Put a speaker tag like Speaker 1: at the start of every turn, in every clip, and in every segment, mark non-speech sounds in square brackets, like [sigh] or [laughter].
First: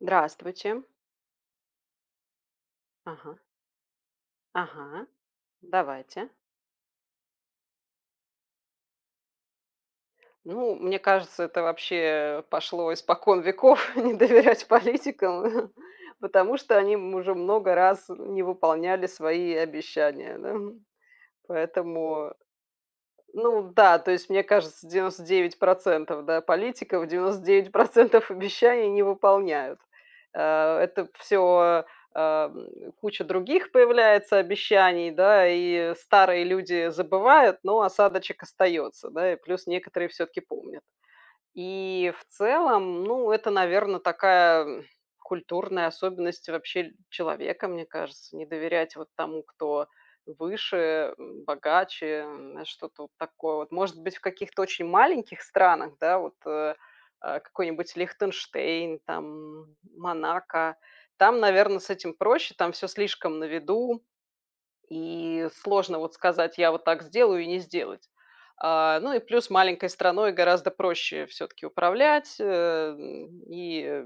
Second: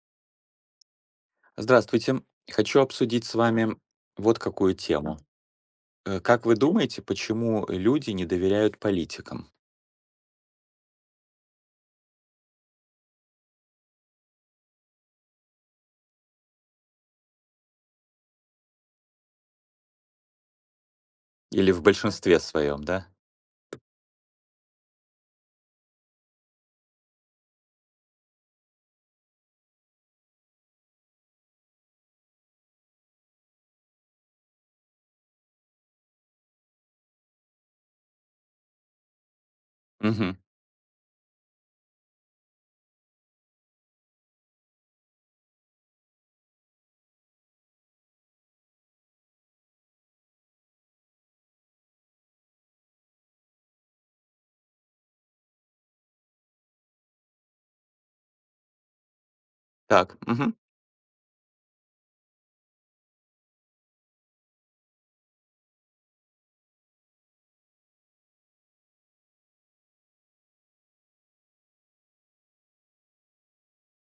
Speaker 1: Здравствуйте.
Speaker 2: Здравствуйте. Хочу обсудить
Speaker 1: Ага.
Speaker 2: с вами вот какую
Speaker 1: Ага.
Speaker 2: тему. Э,
Speaker 1: Давайте.
Speaker 2: как вы думаете, почему люди не доверяют политикам?
Speaker 1: Ну, мне кажется, это вообще пошло испокон веков- не доверять политикам, э, хм. Потому что они м уже много раз, э, не выполняли свои обещания, да.
Speaker 2: Или в
Speaker 1: Поэтому
Speaker 2: большинстве своём, да?
Speaker 1: Ну да, то есть мне кажется, 99 % да, политиков и 99 % обещаний не выполняют. Э, это всё, эм, куча других появляется обещаний, да, и старые люди забывают, но осадочек остается, да, и плюс некоторые
Speaker 2: Мгм.
Speaker 1: всё-таки помнят. И в целом, ну это, наверно, такая, м, культурная особенность л вообще человека, мне кажется: не доверять вот тому, кто выше, богаче, м, что-то вот такое вот. Может быть, в каких-то очень маленьких странах, да, вот, э, а, какой-нибудь: Лихтенштейн там, М
Speaker 2: Так. Мгм.
Speaker 1: Монако- там, наверно, с этим проще, там всё слишком на виду, и сложно вот сказать: я вот так сделаю- и не сделать. А, ну и плюс маленькой страной гораздо проще всё-таки управлять, эм, и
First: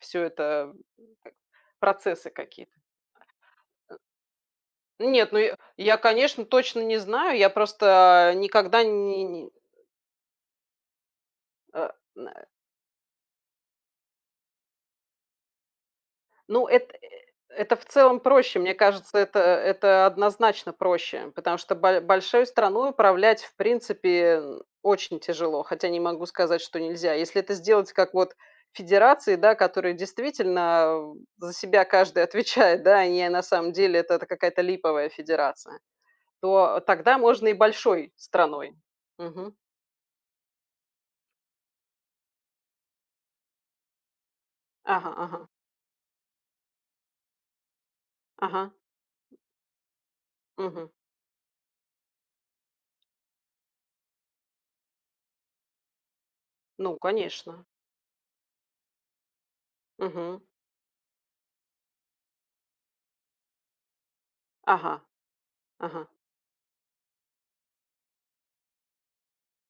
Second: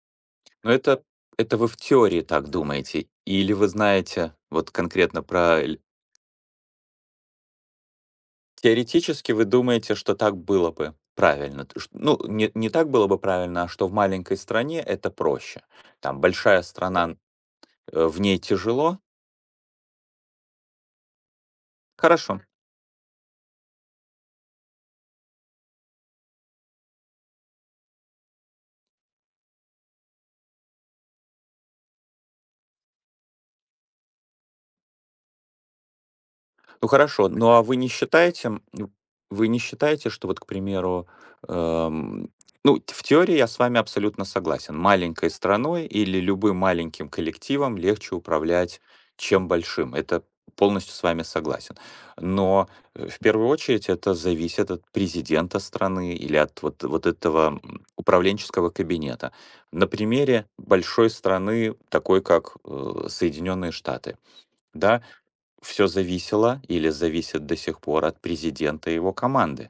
Speaker 1: всё
Speaker 2: Но
Speaker 1: это
Speaker 2: это Это вы в теории
Speaker 1: процессы
Speaker 2: так
Speaker 1: какие-то.
Speaker 2: думаете или вы
Speaker 1: Э.
Speaker 2: знаете вот конкретно
Speaker 1: Нет, ну я
Speaker 2: про ль
Speaker 1: я конечно, точно не знаю, я просто никогда не
Speaker 2: Теоретически вы
Speaker 1: не
Speaker 2: думаете, что так было бы правильно, то ш
Speaker 1: А,
Speaker 2: Ну
Speaker 1: м, э
Speaker 2: не не так было бы правильно, а что в маленькой стране это проще. Там большая
Speaker 1: Ну эт э э
Speaker 2: страна-
Speaker 1: это в целом
Speaker 2: в ней
Speaker 1: проще. Мне
Speaker 2: тяжело
Speaker 1: кажется, это это однозначно проще, потому что бо
Speaker 2: Хорошо.
Speaker 1: большой страной управлять, в принципе, очень тяжело, хотя не могу сказать, что нельзя. Если это сделать как вот федерации, да, которые действительно, э, за себя каждый отвечает, да, а не на самом деле это какая-то липовая федерация, то
Speaker 2: Ну
Speaker 1: тогда
Speaker 2: хорошо,
Speaker 1: можно и
Speaker 2: но а вы не
Speaker 1: большой
Speaker 2: считаете, м,
Speaker 1: страной.
Speaker 2: ну вы
Speaker 1: Мгм.
Speaker 2: не считаете, что вот, к примеру, эм Ну в теории я с вами абсолютно согласен-
Speaker 1: Ага,
Speaker 2: маленькой
Speaker 1: ага.
Speaker 2: страной или любым маленьким коллективом легче
Speaker 1: Ага.
Speaker 2: управлять, чем большим. Это
Speaker 1: Мгм.
Speaker 2: полностью с вами согласен. Но, э, в первую очередь, это зависит от президента страны или от вот,
Speaker 1: Ну
Speaker 2: вот этого,
Speaker 1: конечно.
Speaker 2: у м, управленческого кабинета. На
Speaker 1: Мгм.
Speaker 2: примере большой страны, такой как, э, Соединенные Штаты,
Speaker 1: Ага.
Speaker 2: да. Всё
Speaker 1: Ага.
Speaker 2: зависело или зависит до сих пор от президента и его команды.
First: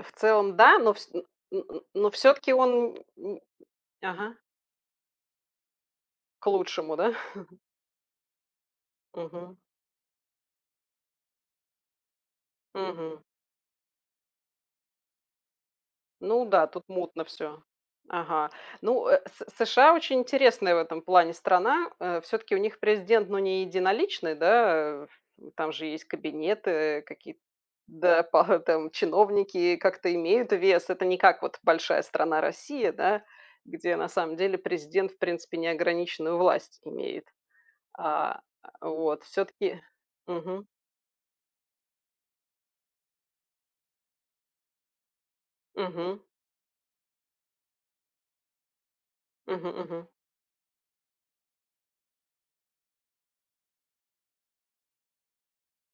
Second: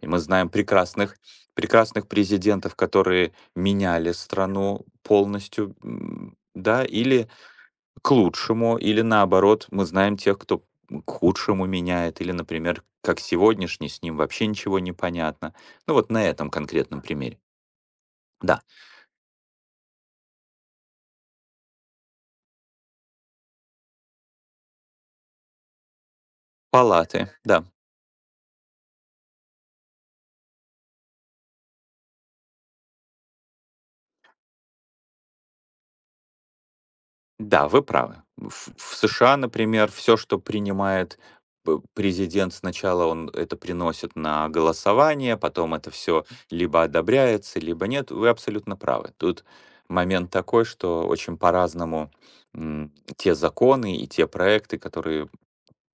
Speaker 2: И мы знаем
Speaker 1: целом, да, но вс
Speaker 2: прекрасных,
Speaker 1: н н н
Speaker 2: прекрасных
Speaker 1: но всё-таки
Speaker 2: президентов,
Speaker 1: он н
Speaker 2: которые
Speaker 1: н
Speaker 2: меняли
Speaker 1: Ага.
Speaker 2: страну полностью, м,
Speaker 1: К
Speaker 2: да,
Speaker 1: лучшему, да.
Speaker 2: или
Speaker 1: [chuckles]
Speaker 2: к лучшему, или,
Speaker 1: Мгм.
Speaker 2: наоборот,- мы знаем тех, кто, м, к худшему меняет, или, например, как
Speaker 1: Мгм.
Speaker 2: сегодняшний- с ним вообще ничего не понятно. Ну вот на
Speaker 1: Ну
Speaker 2: этом
Speaker 1: да, тут
Speaker 2: конкретном
Speaker 1: мутно
Speaker 2: примере.
Speaker 1: всё. Ага.
Speaker 2: Да.
Speaker 1: Ну, э, С С США очень интересная в этом плане страна. Э, всё-таки у них президент ну не единоличный, да, э, ф м, там же есть кабинеты, э,
Speaker 2: Палаты,
Speaker 1: какие-т
Speaker 2: да.
Speaker 1: да, пара там чиновники как-то имеют вес. Это не как вот большая страна Россия, да, где на самом деле президент в принципе неограниченную власть имеет.
Speaker 2: Да, вы правы.
Speaker 1: А
Speaker 2: В в
Speaker 1: а,
Speaker 2: в
Speaker 1: вот
Speaker 2: США,
Speaker 1: всё-таки
Speaker 2: например, всё, что
Speaker 1: Мгм.
Speaker 2: принимает п президент, сначала он это приносит на голосование, потом это
Speaker 1: Мгм.
Speaker 2: всё либо одобряется, либо нет. Вы абсолютно правы. Тут
Speaker 1: Мгм, мгм.
Speaker 2: момент такой, что очень по-разному, м, те законы и те проекты, которые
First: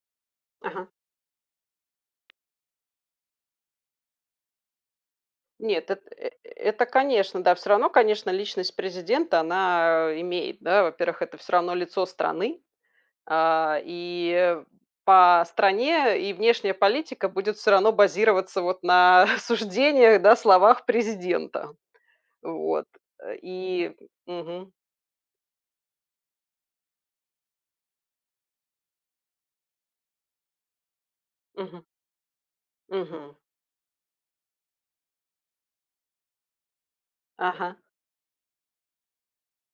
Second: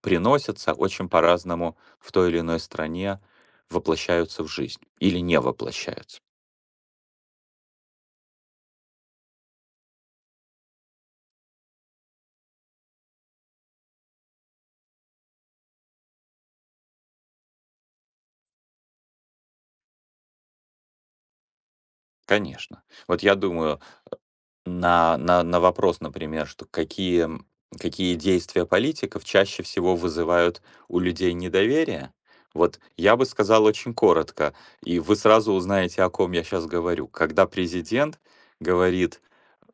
Speaker 2: приносятся,
Speaker 1: Ага.
Speaker 2: очень по-разному в той или иной стране воплощаются в жизнь или не
Speaker 1: Нет, эт
Speaker 2: воплощаются.
Speaker 1: э это, конечно, да, всё равно, конечно, личность президента она имеет, да. Во-первых, это всё равно лицо страны, а, и, э, по стране и внешняя политика будет всё равно базироваться вот на суждениях, да, словах президента.
Speaker 2: Конечно.
Speaker 1: Вот
Speaker 2: Вот я думаю,
Speaker 1: и Мгм.
Speaker 2: а, на на вопрос, например, что: какие м, какие действия политиков чаще всего вызывают у людей
Speaker 1: Мгм.
Speaker 2: недоверие? Вот я бы
Speaker 1: Мгм.
Speaker 2: сказал очень коротко, и вы сразу узнаете, о ком я щас говорю. Когда
Speaker 1: Ага.
Speaker 2: президент говорит,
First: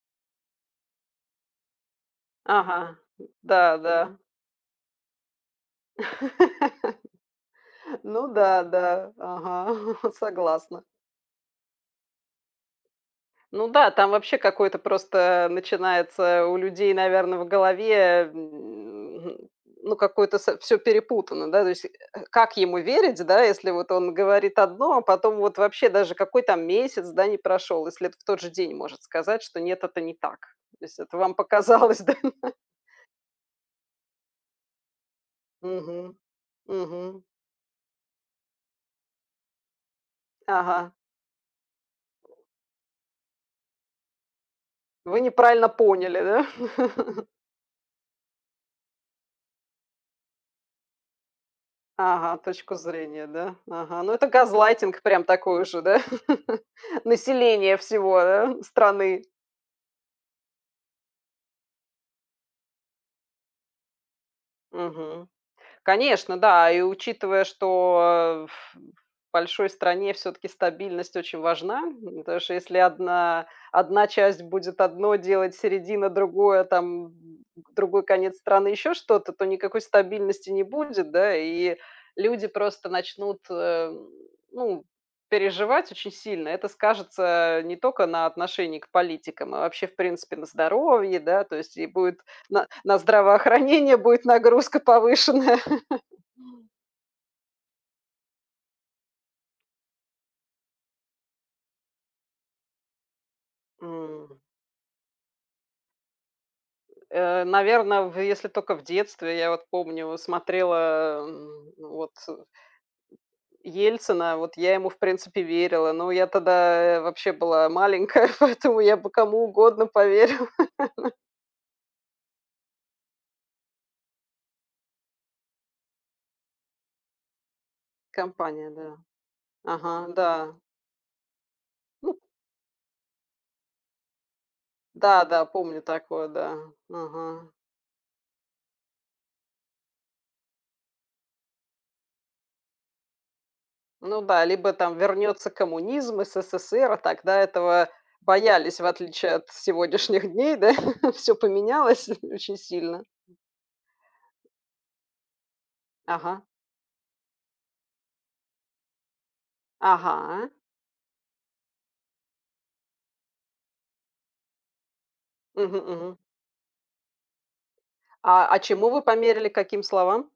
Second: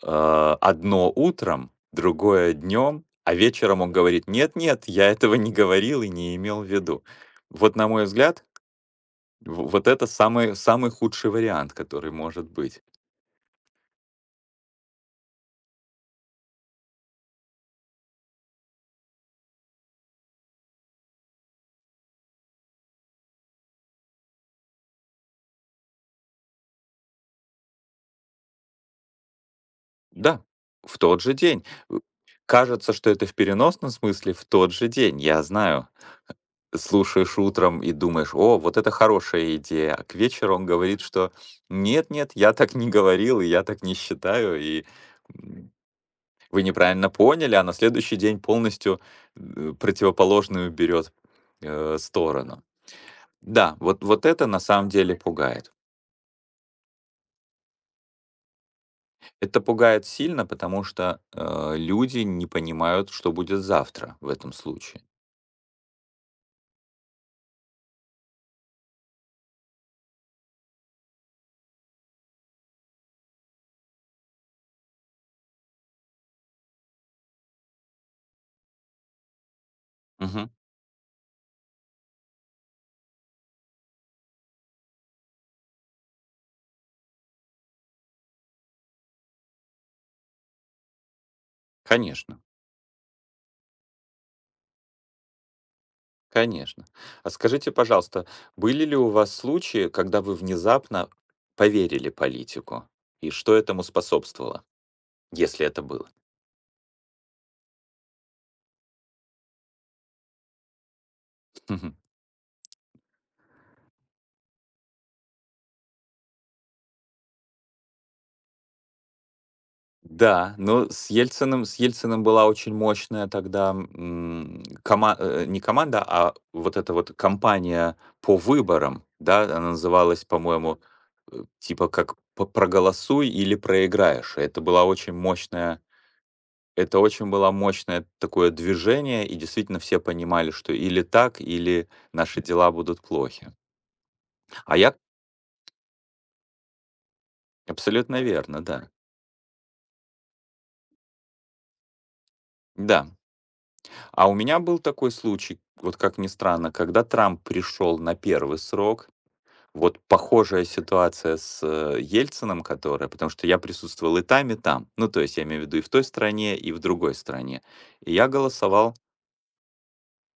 Speaker 2: э, одно утром, другое
Speaker 1: Ага.
Speaker 2: днем, а
Speaker 1: Да,
Speaker 2: вечером он
Speaker 1: да.
Speaker 2: говорит: "Нет, нет, я этого не говорил и не имел в виду". Вот, на
Speaker 1: [laughs]
Speaker 2: мой
Speaker 1: Ну
Speaker 2: взгляд,
Speaker 1: да, да, ага.
Speaker 2: в вот это
Speaker 1: [chuckles]
Speaker 2: самый
Speaker 1: Согласна.
Speaker 2: самый худший вариант, который может быть.
Speaker 1: Ну да, там вообще какое-то просто начинается у людей, наверно, в голове, м, хм, ну какой-то са всё перепутано, да. То есть, э, как ему верить, да, если вот он говорит одно, а потом вот вообще- даже какой там месяц, да, не прошел, если в тот же день может сказать, что: нет, это не так.
Speaker 2: Да,
Speaker 1: То есть
Speaker 2: в
Speaker 1: это
Speaker 2: тот
Speaker 1: вам
Speaker 2: же день. Э.
Speaker 1: показалось, да. [chuckles]
Speaker 2: Кажется, что это в переносном смысле,- в тот же день, я знаю.
Speaker 1: Мгм.
Speaker 2: Э,
Speaker 1: Мгм.
Speaker 2: слушаешь утром и думаешь: "О, вот это хорошая идея". А к вечеру он
Speaker 1: Ага.
Speaker 2: говорит, что: "Нет, нет, я так не говорил, я так не считаю, и,
Speaker 1: Вы неправильно
Speaker 2: м,
Speaker 1: поняли, да?
Speaker 2: вы неправильно
Speaker 1: [chuckles]
Speaker 2: поняли". А на следующий день полностью, э, противоположную берет, э,
Speaker 1: Ага.
Speaker 2: сторону.
Speaker 1: Точку зрения, да.
Speaker 2: Да,
Speaker 1: Ага.
Speaker 2: вот
Speaker 1: Ну
Speaker 2: вот
Speaker 1: это
Speaker 2: это на самом
Speaker 1: газлайтинг
Speaker 2: деле
Speaker 1: прям такой
Speaker 2: пугает.
Speaker 1: уже, да? [laughs] Населения всего, да, страны.
Speaker 2: Это пугает сильно, потому что, э, люди не понимают, что будет завтра в этом случае.
Speaker 1: Мгм. Конечно, да. И учитывая, что, э, ф э, в большой стране всё-таки стабильность очень важна, м, потому что если 1, 1 часть будет одно делать, середина- другое, там, м, другой конец страны- еще что-то, то никакой стабильности
Speaker 2: Мгм.
Speaker 1: не будет, да. И люди просто начнут, э, ну, переживать очень сильно. Это скажется, э, не только на отношении к политикам, а вообще в принципе на здоровье, да. То есть и будет
Speaker 2: Конечно.
Speaker 1: на на здравоохранение, будет нагрузка повышенная.
Speaker 2: Конечно. А скажите, пожалуйста, были ли у вас случаи, когда вы внезапно поверили политику, и что этому
Speaker 1: М.
Speaker 2: способствовало? Если это было.
Speaker 1: Э, наверно, в если только в детстве. Я вот помню смотрела, э,
Speaker 2: Мгм.
Speaker 1: вот, э, м, Ельцина, вот я ему в принципе верила. Но я тогда вообще была маленькая, [chuckles] поэтому я бы кому угодно поверила.
Speaker 2: Да. Ну, с
Speaker 1: [laughs]
Speaker 2: Ельциным с Ельциным была очень мощная тогда, м, кома э, не команда, а вот эта вот кампания по
Speaker 1: Кампания, да.
Speaker 2: выборам. Да. Она
Speaker 1: Ага,
Speaker 2: называлась,
Speaker 1: да.
Speaker 2: по-моему, э, типа как
Speaker 1: Ну.
Speaker 2: "П проголосуй или проиграешь". И это была очень
Speaker 1: Да, да,
Speaker 2: мощная
Speaker 1: помню такое, да.
Speaker 2: это очень
Speaker 1: Ага.
Speaker 2: была мощное такое движение, и действительно все понимали, что или так, или наши дела будут плохи.
Speaker 1: Ну да, либо
Speaker 2: А я
Speaker 1: там вернется коммунизм, СССР. Тогда этого
Speaker 2: Абсолютно верно,
Speaker 1: боялись, в
Speaker 2: да.
Speaker 1: отличие от сегодняшних дней, да. Всё поменялось очень сильно.
Speaker 2: Да. А у меня был такой случай вот, как ни
Speaker 1: Ага.
Speaker 2: странно, когда Трамп пришел на 1 срок. Вот
Speaker 1: Ага.
Speaker 2: похожая ситуация с, э, Ельциным, которая, потому что я присутствовал и там, и там. Ну, то есть я имею
Speaker 1: Мгм,
Speaker 2: ввиду и в той
Speaker 1: мгм.
Speaker 2: стране, и в другой стране. И я
Speaker 1: А, а чему
Speaker 2: голосовал
Speaker 1: вы померили, каким словам?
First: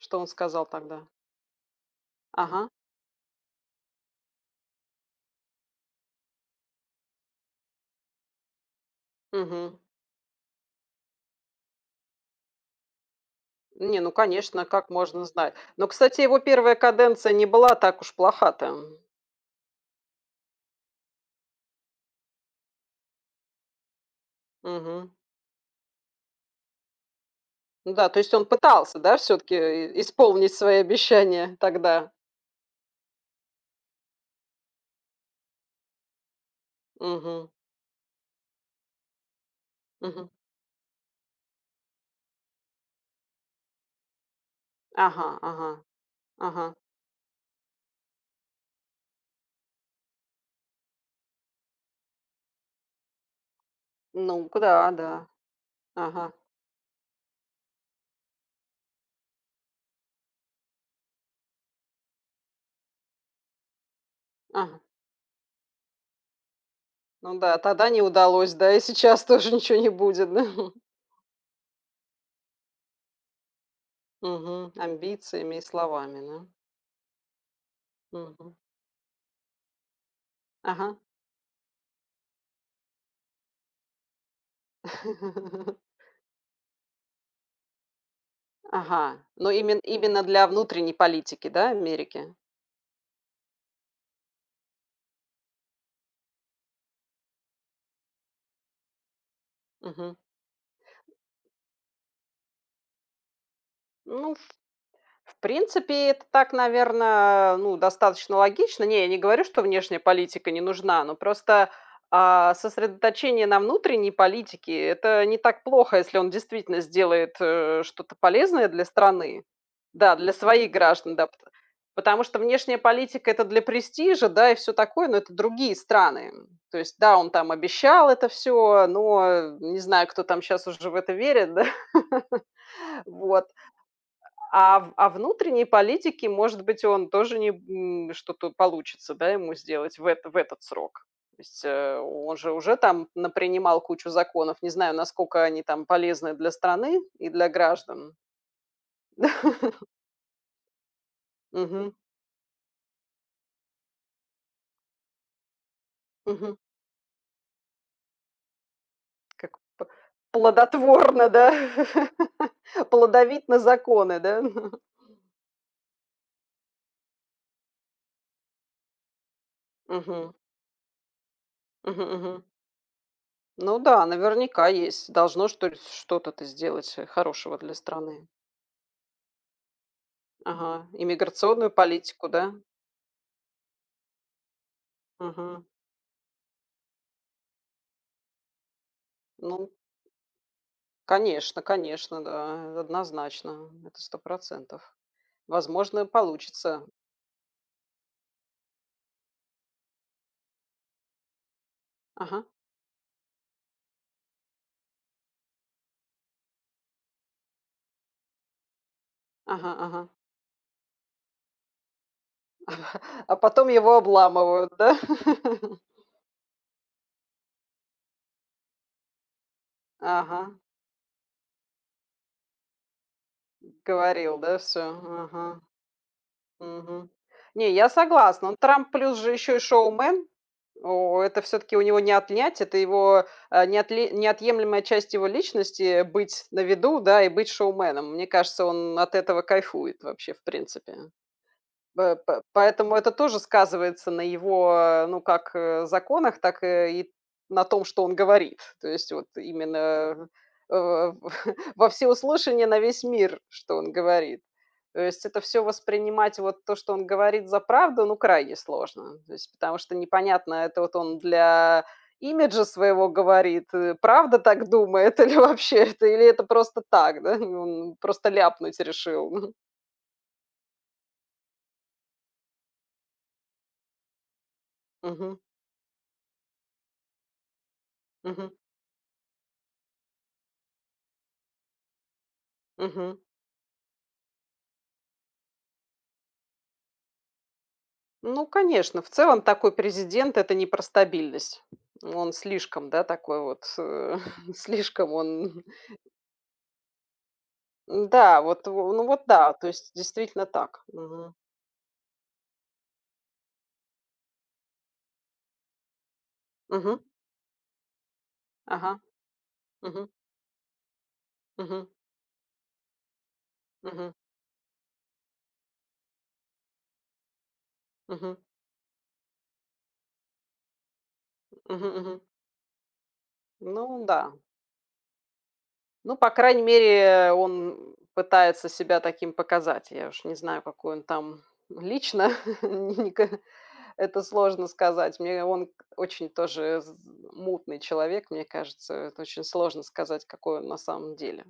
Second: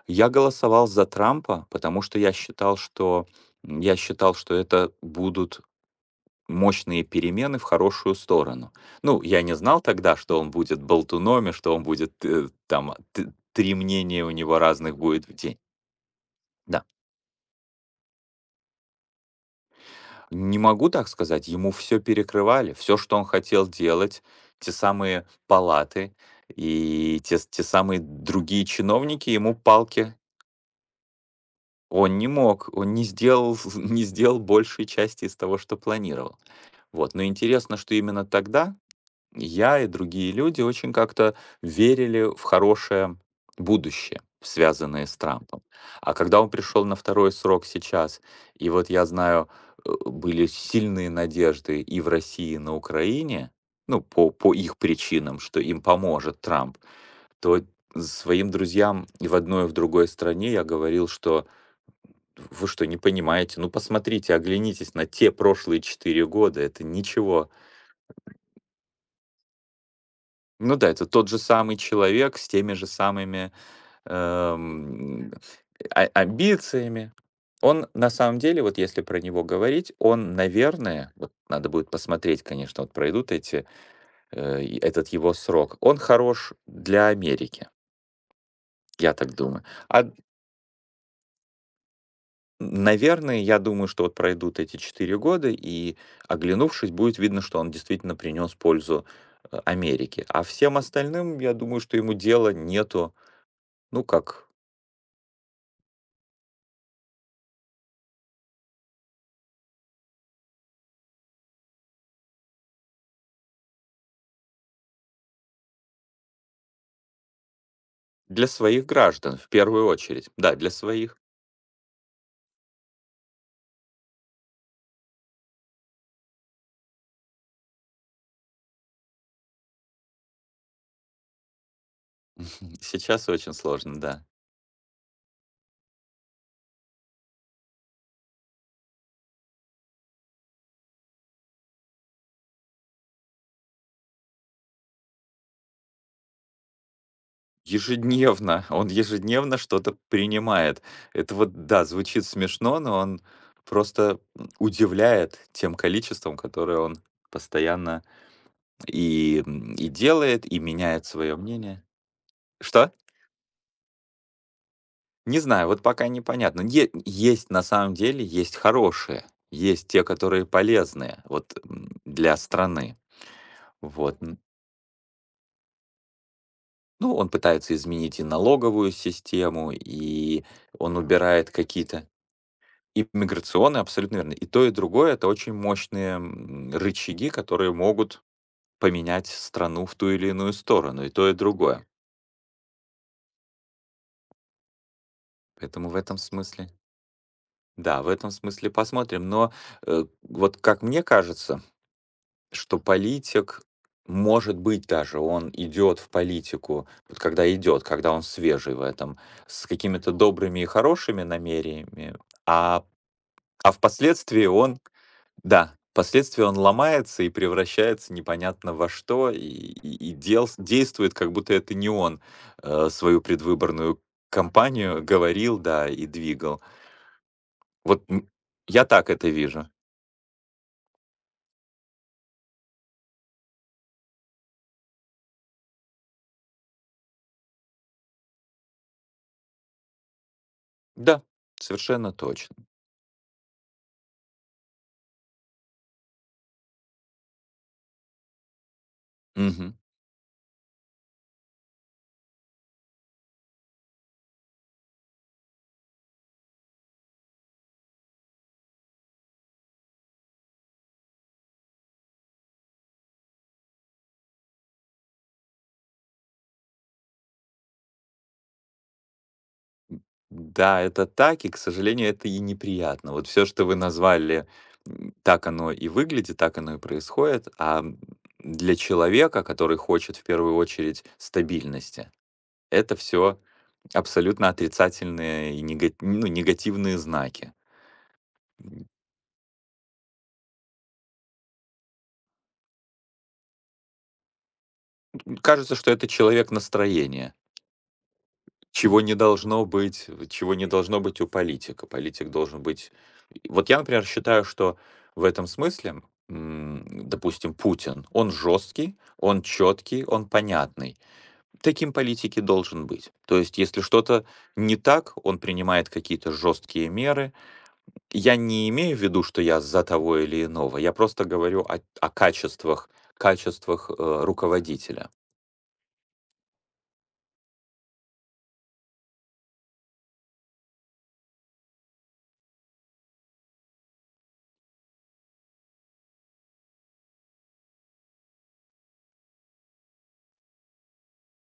Speaker 1: Что он
Speaker 2: я
Speaker 1: сказал
Speaker 2: голосовал за
Speaker 1: тогда?
Speaker 2: Трампа, потому что я
Speaker 1: Ага.
Speaker 2: считал, что, м, я считал, что это будут мощные перемены в хорошую сторону. Ну, я не
Speaker 1: Мгм.
Speaker 2: знал тогда, что он будет болтуном и что он будет т там т три
Speaker 1: Не ну,
Speaker 2: мнения у него
Speaker 1: конечно, как
Speaker 2: разных
Speaker 1: можно
Speaker 2: будет в
Speaker 1: знать.
Speaker 2: день.
Speaker 1: Но, кстати, его 1
Speaker 2: Да.
Speaker 1: каденция не была так уж плоха-то, м.
Speaker 2: Не могу так сказать, ему всё перекрывали, всё, что он хотел делать, те
Speaker 1: Мгм.
Speaker 2: самые палаты и те те самые
Speaker 1: Да, то есть он
Speaker 2: другие
Speaker 1: пытался, да,
Speaker 2: чиновники
Speaker 1: всё-таки
Speaker 2: ему
Speaker 1: и и
Speaker 2: палки
Speaker 1: исполнить свои обещания тогда.
Speaker 2: Он не мог, он не сделал ф ф не сделал большей части из того, что планировал. Вот. Но
Speaker 1: Мгм.
Speaker 2: интересно, что именно тогда я и
Speaker 1: Мгм.
Speaker 2: другие люди очень как-то верили в хорошее будущее, связанное с
Speaker 1: Ага,
Speaker 2: Трампом.
Speaker 1: ага.
Speaker 2: А когда он
Speaker 1: Ага.
Speaker 2: пришел на 2 срок сейчас, и вот я знаю, э, были сильные надежды и в России, и на Украине- ну, по по
Speaker 1: Ну-ка,
Speaker 2: их
Speaker 1: да, да.
Speaker 2: причинам,- что им
Speaker 1: Ага.
Speaker 2: поможет Трамп, то своим друзьям и в одной, и в другой стране я говорил, что: "В вы что, не понимаете? Ну, посмотрите,
Speaker 1: Ага.
Speaker 2: оглянитесь на те прошлые 4 года- это
Speaker 1: Ну
Speaker 2: ничего".
Speaker 1: да, тогда не удалось, да и сейчас тоже ничего не будет, да.
Speaker 2: Ну
Speaker 1: [chuckles]
Speaker 2: да, это тот же самый человек, с теми же самыми,
Speaker 1: Мгм.
Speaker 2: эм,
Speaker 1: Амбициями и
Speaker 2: а
Speaker 1: словами, на.
Speaker 2: амбициями. Он на самом
Speaker 1: Мгм.
Speaker 2: деле, вот если про него говорить, он,
Speaker 1: Ага.
Speaker 2: наверное,- вот надо будет посмотреть, конечно, вот пройдут эти, э этот его срок-
Speaker 1: [chuckles]
Speaker 2: он хорош для Америки. Я
Speaker 1: Ага.
Speaker 2: так
Speaker 1: Но
Speaker 2: думаю.
Speaker 1: имен
Speaker 2: А
Speaker 1: именно для внутренней политики, да, Америки?
Speaker 2: Н наверное, я думаю, что вот пройдут эти 4 года, и, оглянувшись, будет видно, что он действительно принес пользу А
Speaker 1: Мгм.
Speaker 2: Америке. А всем остальным, я думаю, что ему дела нету. Ну
Speaker 1: Ну в
Speaker 2: как
Speaker 1: в принципе это так, наверно, ну достаточно логично. Не, я не говорю, что внешняя политика не нужна, но просто, а, сосредоточение на внутренней политике- это не так плохо, если он действительно сделает, э, что-то
Speaker 2: Для
Speaker 1: полезное
Speaker 2: своих
Speaker 1: для
Speaker 2: граждан
Speaker 1: страны,
Speaker 2: в первую
Speaker 1: да,
Speaker 2: очередь.
Speaker 1: для
Speaker 2: Да, для
Speaker 1: своих граждан,
Speaker 2: своих.
Speaker 1: да, п Потому что внешняя политика- это для престижа, да, и всё такое, но это другие страны, м. То есть да, он там обещал это всё, но, э, не знаю, кто там щас уже в это верит, да. [chuckles]
Speaker 2: Мгм. Сейчас
Speaker 1: Вот,
Speaker 2: очень сложно, да.
Speaker 1: а в а внутренней политике, может быть, он тоже не б м, что-то получится, да, ему сделать в это в этот срок. То есть, э, о он же уже там напринимал кучу законов, не знаю, насколько они там полезны для страны и для граждан.
Speaker 2: Ежедневно, он ежедневно
Speaker 1: Да.
Speaker 2: что-то принимает. Это вот, да,
Speaker 1: Мгм.
Speaker 2: звучит смешно, но он просто, м, удивляет тем количеством,
Speaker 1: Мгм.
Speaker 2: которое он постоянно и,
Speaker 1: Как
Speaker 2: м,
Speaker 1: п
Speaker 2: и делает, и меняет
Speaker 1: плодотворно,
Speaker 2: свое
Speaker 1: да?
Speaker 2: мнение.
Speaker 1: [chuckles]
Speaker 2: Что?
Speaker 1: Плодовит на законы, да? [chuckles]
Speaker 2: Не знаю, вот пока непонятно. Е есть, на самом деле, есть хорошие. Есть те,
Speaker 1: Мгм.
Speaker 2: которые полезные вот, м,
Speaker 1: Мгм,
Speaker 2: для
Speaker 1: мгм.
Speaker 2: страны.
Speaker 1: Ну да,
Speaker 2: Вот н
Speaker 1: наверняка есть. Должно что ли ф что-то то сделать, э,
Speaker 2: Ну он
Speaker 1: хорошего для
Speaker 2: пытается изменить и
Speaker 1: страны.
Speaker 2: налоговую систему, и
Speaker 1: Ага.
Speaker 2: он убирает
Speaker 1: Иммиграционную
Speaker 2: какие-то
Speaker 1: политику, да?
Speaker 2: И миграционные. Абсолютно верно. И то и другое- это очень
Speaker 1: Мгм.
Speaker 2: мощные, м, рычаги, которые могут поменять с
Speaker 1: Ну.
Speaker 2: страну в ту или иную сторону, и то и
Speaker 1: Конечно,
Speaker 2: другое.
Speaker 1: конечно, да, однозначно, это 100 %.
Speaker 2: Поэтому в
Speaker 1: Возможно,
Speaker 2: этом смысле
Speaker 1: получится.
Speaker 2: да, в этом смысле посмотрим, но, э, вот как мне кажется,
Speaker 1: Ага.
Speaker 2: что политик может быть, даже он идет в политику- вот когда идет, когда он свежий в этом- с
Speaker 1: Ага, ага.
Speaker 2: какими-то добрыми и хорошими намерениями, а,
Speaker 1: [chuckles] А потом
Speaker 2: а
Speaker 1: его
Speaker 2: впоследствии
Speaker 1: обламывают,
Speaker 2: он
Speaker 1: да?
Speaker 2: да,
Speaker 1: [laughs]
Speaker 2: впоследствии он ломается и превращается непонятно во что, и и и делс
Speaker 1: Ага.
Speaker 2: действует как будто это не он, э, свою предвыборную
Speaker 1: Говорил, да, всё?
Speaker 2: кампанию говорил,
Speaker 1: Ага.
Speaker 2: да, и двигал.
Speaker 1: Мгм. Не, я
Speaker 2: Вот н
Speaker 1: согласна,
Speaker 2: я
Speaker 1: Трамп
Speaker 2: так
Speaker 1: плюс
Speaker 2: это
Speaker 1: же еще и
Speaker 2: вижу.
Speaker 1: шоумен. О, это всё-таки у него не отнять, это его, а, неотле неотъемлемая часть его личности- быть на виду, да, и быть шоуменом. Мне кажется, он от этого кайфует вообще в принципе.
Speaker 2: Да, совершенно
Speaker 1: П п
Speaker 2: точно.
Speaker 1: поэтому это тоже сказывается на его ну как, э, законах, так, э, и на том, что он говорит. То есть вот
Speaker 2: Мгм.
Speaker 1: именно, э, в во всеуслышание, на весь мир, что он говорит. То есть это всё воспринимать, вот то, что он говорит, за правду, ну крайне сложно. То есть, потому что непонятно, это вот он для имиджа своего говорит и правда так думает, или вообще это или это просто так, да, и он просто ляпнуть решил, мгм.
Speaker 2: М. Да, это так и, к сожалению, это и неприятно. Вот всё, что вы назвали, м,
Speaker 1: Мгм.
Speaker 2: так оно и выглядит, так оно и происходит. А, м,
Speaker 1: Мгм.
Speaker 2: для человека, который хочет, в первую очередь, стабильности- это
Speaker 1: Мгм.
Speaker 2: всё абсолютно отрицательные и нега ну, негативные знаки.
Speaker 1: Ну,
Speaker 2: М.
Speaker 1: конечно. В целом такой президент- это не про стабильность, он слишком, да, такой вот, э, слишком он.
Speaker 2: Кажется, что это человек настроения.
Speaker 1: Н-да вот, во
Speaker 2: Чего
Speaker 1: ну
Speaker 2: не
Speaker 1: вот, да.
Speaker 2: должно
Speaker 1: То есть
Speaker 2: быть, э,
Speaker 1: действительно
Speaker 2: чего не
Speaker 1: так.
Speaker 2: должно быть у
Speaker 1: Мгм.
Speaker 2: политика. Политик должен быть Вот я, например, считаю, что в этом смысле, м,
Speaker 1: Мгм.
Speaker 2: допустим, Путин: он жесткий,
Speaker 1: Ага.
Speaker 2: он четкий,
Speaker 1: Мгм.
Speaker 2: он понятный.
Speaker 1: Мгм.
Speaker 2: Таким политик и должен быть. То есть, если
Speaker 1: Мгм.
Speaker 2: что-то не так, он принимает какие-то жесткие меры. Я
Speaker 1: Мгм.
Speaker 2: не имею в виду, что я за того или иного, я просто говорю о
Speaker 1: Мгм,
Speaker 2: о
Speaker 1: мгм.
Speaker 2: качествах, качествах,
Speaker 1: Ну
Speaker 2: э,
Speaker 1: да.
Speaker 2: руководителя.
Speaker 1: Ну, по крайней мере, э, он, м, пытается себя таким показать. Я уж не знаю, какой он там лично, [laughs] н не ка это сложно сказать. Мне он к очень тоже з з мутный человек, мне кажется, это очень сложно сказать какой он на самом деле.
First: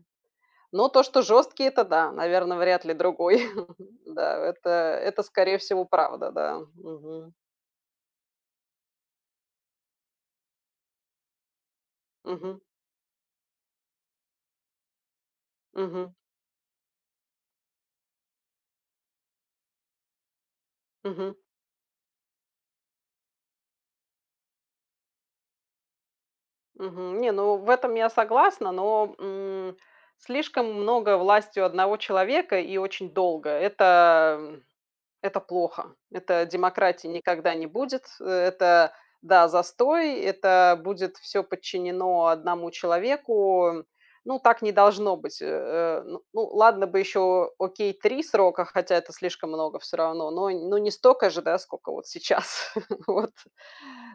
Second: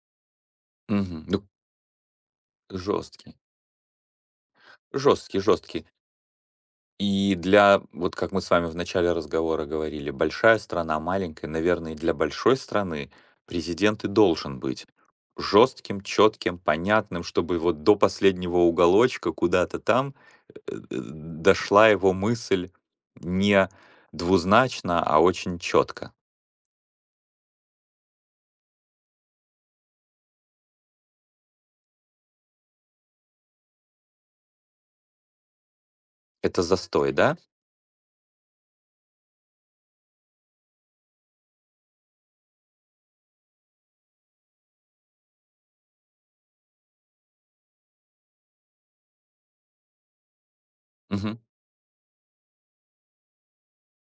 Speaker 1: Но то, что
Speaker 2: Мгм. Ну
Speaker 1: жесткий это да, наверно, вряд ли
Speaker 2: Жесткий.
Speaker 1: другой. [chuckles] Да, это это
Speaker 2: Жесткий,
Speaker 1: скорее
Speaker 2: жесткий.
Speaker 1: всего правда, да. Мгм.
Speaker 2: И для, вот как мы с вами в начале разговора говорили, большая страна, маленькая, наверное для большой
Speaker 1: Мгм.
Speaker 2: страны президент и должен быть жестким,
Speaker 1: Мгм.
Speaker 2: четким, понятным, чтобы вот до последнего уголочка, куда-то там, э э, д
Speaker 1: Мгм.
Speaker 2: дошла его мысль не двузначно, а очень четко.
Speaker 1: Мгм. Не, ну в этом я согласна, но, м, слишком много власти у 1 человека, и очень долго,- это, м, это плохо, это
Speaker 2: Это
Speaker 1: демократией
Speaker 2: застой, да?
Speaker 1: никогда не будет, это да, застой, это будет всё подчинено 1 человеку. Ну, так не должно быть, э э. Ну, ну, ладно бы еще окей, 3 срока, хотя это слишком много всё равно, но н не столько
Speaker 2: Мгм.
Speaker 1: же, да, сколько вот сейчас. [chuckles] Вот.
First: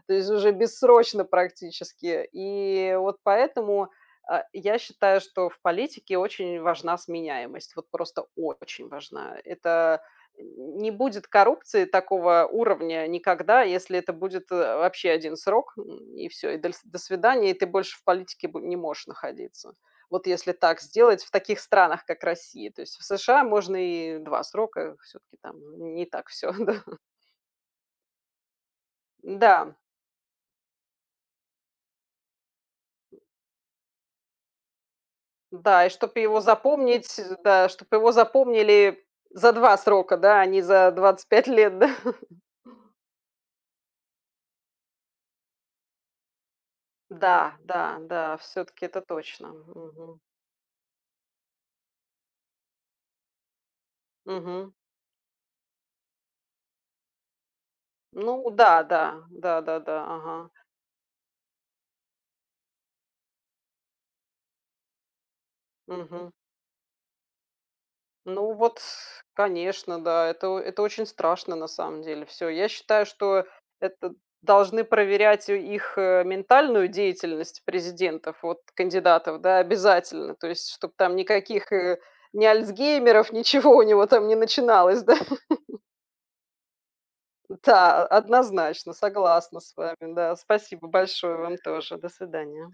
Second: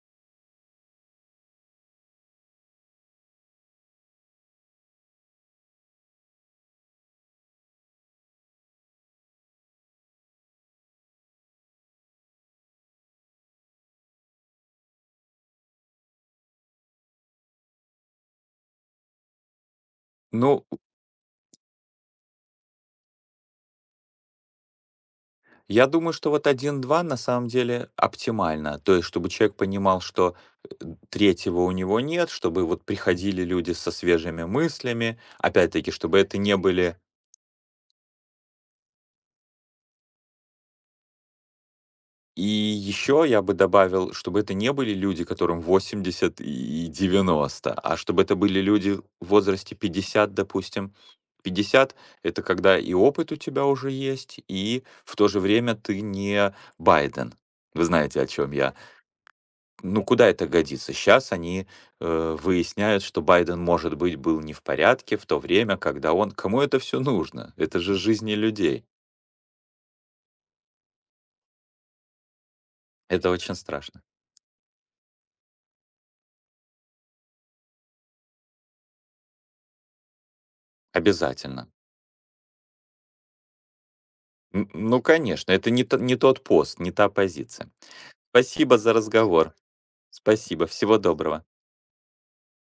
Speaker 1: То есть уже бессрочно практически. И вот поэтому, а, я считаю, что в политике очень важна сменяемость, вот просто очень важна. Это н не будет коррупции такого уровня никогда, если это будет, э, вообще 1 срок, м, и всё, и доль "до свидания", и ты больше в политике бо не можешь находиться. Вот если
Speaker 2: Ну у
Speaker 1: так сделать, в таких странах как Россия, то есть в США можно и 2 срока, все-таки там
Speaker 2: Я
Speaker 1: н не
Speaker 2: думаю,
Speaker 1: так
Speaker 2: что вот
Speaker 1: всё,
Speaker 2: один
Speaker 1: [chuckles] да.
Speaker 2: два на самом деле оптимально, то есть, чтобы человек
Speaker 1: Да.
Speaker 2: понимал, что, э, 3 у него нет, чтобы вот приходили люди со свежими мыслями.
Speaker 1: Да, и
Speaker 2: Опять-таки
Speaker 1: чтоб
Speaker 2: чтобы это
Speaker 1: его
Speaker 2: не были
Speaker 1: запомнить, да, чтоб его запомнили за 2 срока, да, а не за 25 лет, да.
Speaker 2: И еще я бы добавил чтобы это не были люди которым 80 и и
Speaker 1: Да,
Speaker 2: 90, а
Speaker 1: да,
Speaker 2: чтобы это
Speaker 1: да,
Speaker 2: были
Speaker 1: все-таки
Speaker 2: люди
Speaker 1: это
Speaker 2: в
Speaker 1: точно.
Speaker 2: возрасте
Speaker 1: Мгм.
Speaker 2: 50 допустим, 50- это когда и опыт у тебя уже есть,
Speaker 1: Мгм.
Speaker 2: и в то же время ты не Байден. Вы знаете о
Speaker 1: Ну
Speaker 2: чем я?
Speaker 1: да, да.
Speaker 2: Ну
Speaker 1: Да-да-да.
Speaker 2: куда это
Speaker 1: Ага.
Speaker 2: годится? Щас они, э, выясняют, что Байден может быть был не в порядке в то время, когда он
Speaker 1: Мгм.
Speaker 2: Кому это всё нужно? Это же жизни
Speaker 1: Ну вот
Speaker 2: людей!
Speaker 1: с конечно, да, это о это очень страшно на самом деле. Всё, я считаю,
Speaker 2: Это
Speaker 1: что
Speaker 2: очень страшно.
Speaker 1: это должны проверять у их, э, ментальную деятельность президентов, вот кандидатов, да, обязательно, то есть чтоб там
Speaker 2: Обязательно.
Speaker 1: никаких, э, ни альцгеймеров, ничего у него там не
Speaker 2: Н
Speaker 1: начиналось,
Speaker 2: ну,
Speaker 1: да.
Speaker 2: конечно. Это
Speaker 1: [laughs]
Speaker 2: не т не тот пост, не та позиция.
Speaker 1: Да, о
Speaker 2: Спасибо
Speaker 1: однозначно,
Speaker 2: за разговор.
Speaker 1: согласна с вами. Да,
Speaker 2: Спасибо,
Speaker 1: спасибо
Speaker 2: всего
Speaker 1: большое,
Speaker 2: доброго.
Speaker 1: вам тоже. До свидания!